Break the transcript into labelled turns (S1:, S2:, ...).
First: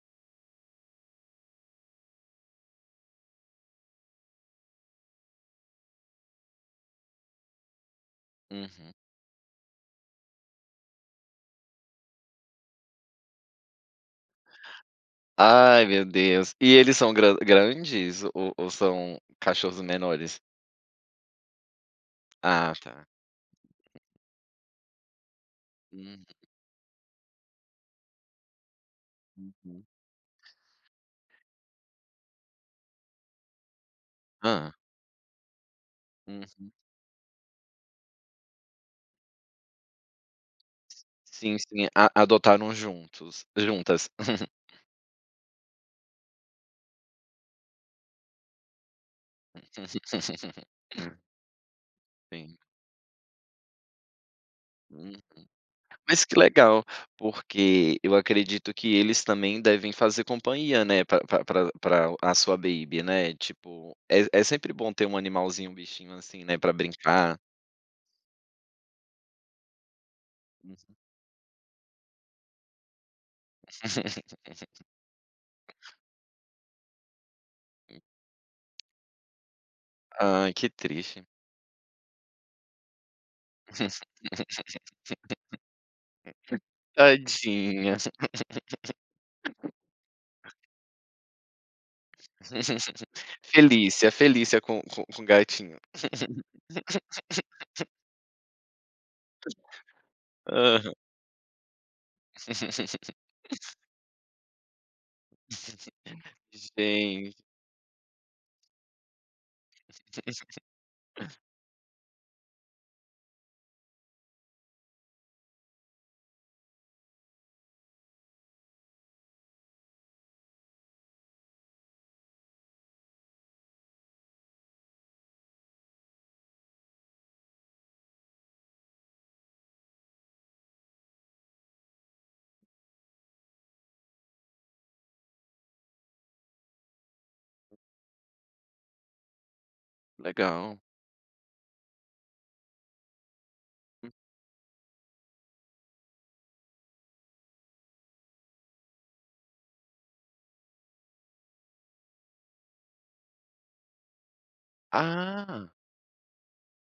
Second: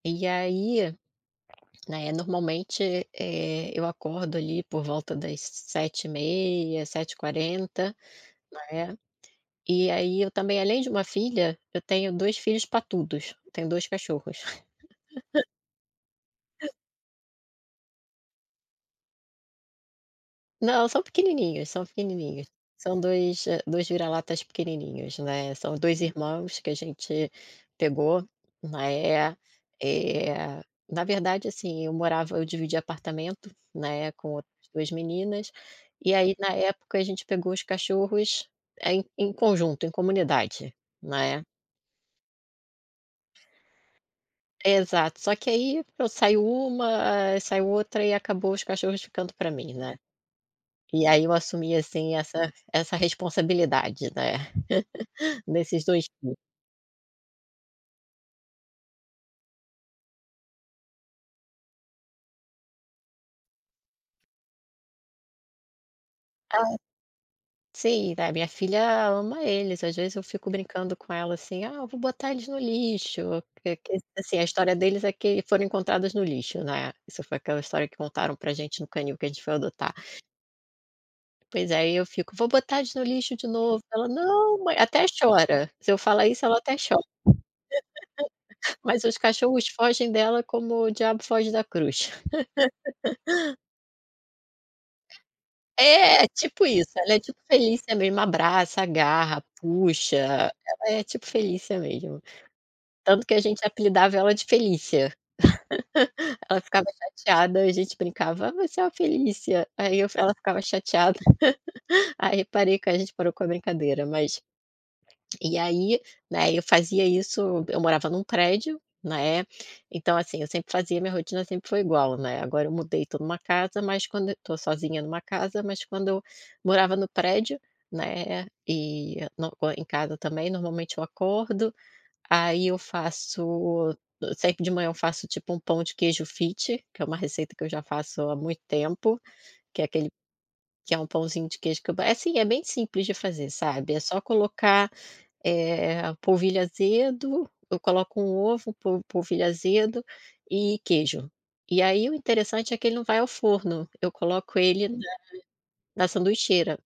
S1: E aí, né, normalmente, eh, eu acordo ali por volta das 7h30, 7h40,
S2: Uhum.
S1: né. E aí eu também além de uma filha, eu tenho 2 filhos patudos, tenho 2 cachorros.
S2: Ai, meu Deus! E eles são gran grandes ou ou são cachorros menores?
S1: Não, são pequenininhos, são pequenininhos.
S2: Ah,
S1: São
S2: tá.
S1: 2, eh, 2 vira-latas pequenininhos, né. São 2
S2: Uhu
S1: irmãos que a gente pegou, né,
S2: Uhum.
S1: eh, na verdade, assim, eu morava eu dividia apartamento, né, com outras
S2: Hã.
S1: 2 meninas, e aí na
S2: Uhum.
S1: época a gente pegou os cachorros, eh, em em conjunto, em comunidade, né.
S2: Sim, sim, a adotaram juntos juntas.
S1: Exato, só que aí saiu uma, ah, saiu outra e acabou os cachorros ficando pra mim, né. E aí eu assumi, assim, essa
S2: [unintelligible]
S1: essa responsabilidade, né,
S2: Uhum.
S1: nesses 2
S2: Mas
S1: [unintelligible]
S2: que legal, porque eu acredito que eles também devem fazer companhia, né, pra pra pra a sua baby, né. Tipo, é é sempre bom ter um animalzinho, um bichinho, assim, né,
S1: Ah.
S2: pra brincar.
S1: Sim, né, minha filha ama eles, às vezes eu fico
S2: Uhum.
S1: brincando com ela, assim "Ah, eu vou botar eles no lixo", porque, assim, a história deles é que foram encontradas no lixo, né. Isso foi aquela história que
S2: Hum.
S1: contaram pra gente no canil que a gente foi adotar.
S2: Ai, que triste.
S1: Pois, aí eu fico: "Vou botar eles no lixo de novo". Ela: "Não, ma", até chora, se eu falar isso ela até cho
S2: Tadinha.
S1: Mas os cachorros fogem dela como o diabo foge da cruz.
S2: Felícia, Felícia com com com o gatinho.
S1: É, tipo isso. Ela é tipo Felicia mesmo, abraça, agarra, puxa, ela
S2: Aham.
S1: é tipo Felicia mesmo. Tanto que a gente apelidava ela de Felícia, ela ficava
S2: Gente.
S1: chateada, a gente brincava: "Você é uma Felícia", aí eu ela ficava chateada. Aí parei que a gente parou com a brincadeira mas e aí, né, eu fazia isso, eu morava num prédio, né, então, assim, eu sempre fazia minha rotina sempre foi igual, né. Agora eu mudei, tô numa casa, mas quando tô sozinha numa casa mas quando eu morava no prédio, né, e na co em casa também normalmente eu acordo, aí eu faço eu sei que de manhã eu faço, tipo, um pão de queijo fit, que é uma receita que eu já faço há muito tempo. Que é aquele
S2: Legal.
S1: que é um pãozinho de queijo que eu é assim, é bem simples de fazer, sabe. É só colocar, eh, polvilho azedo eu coloco 1 ovo, po polvilho azedo e queijo. E aí o interessante é que ele não vai ao forno, eu coloco ele na
S2: Ah!
S1: na sanduicheira.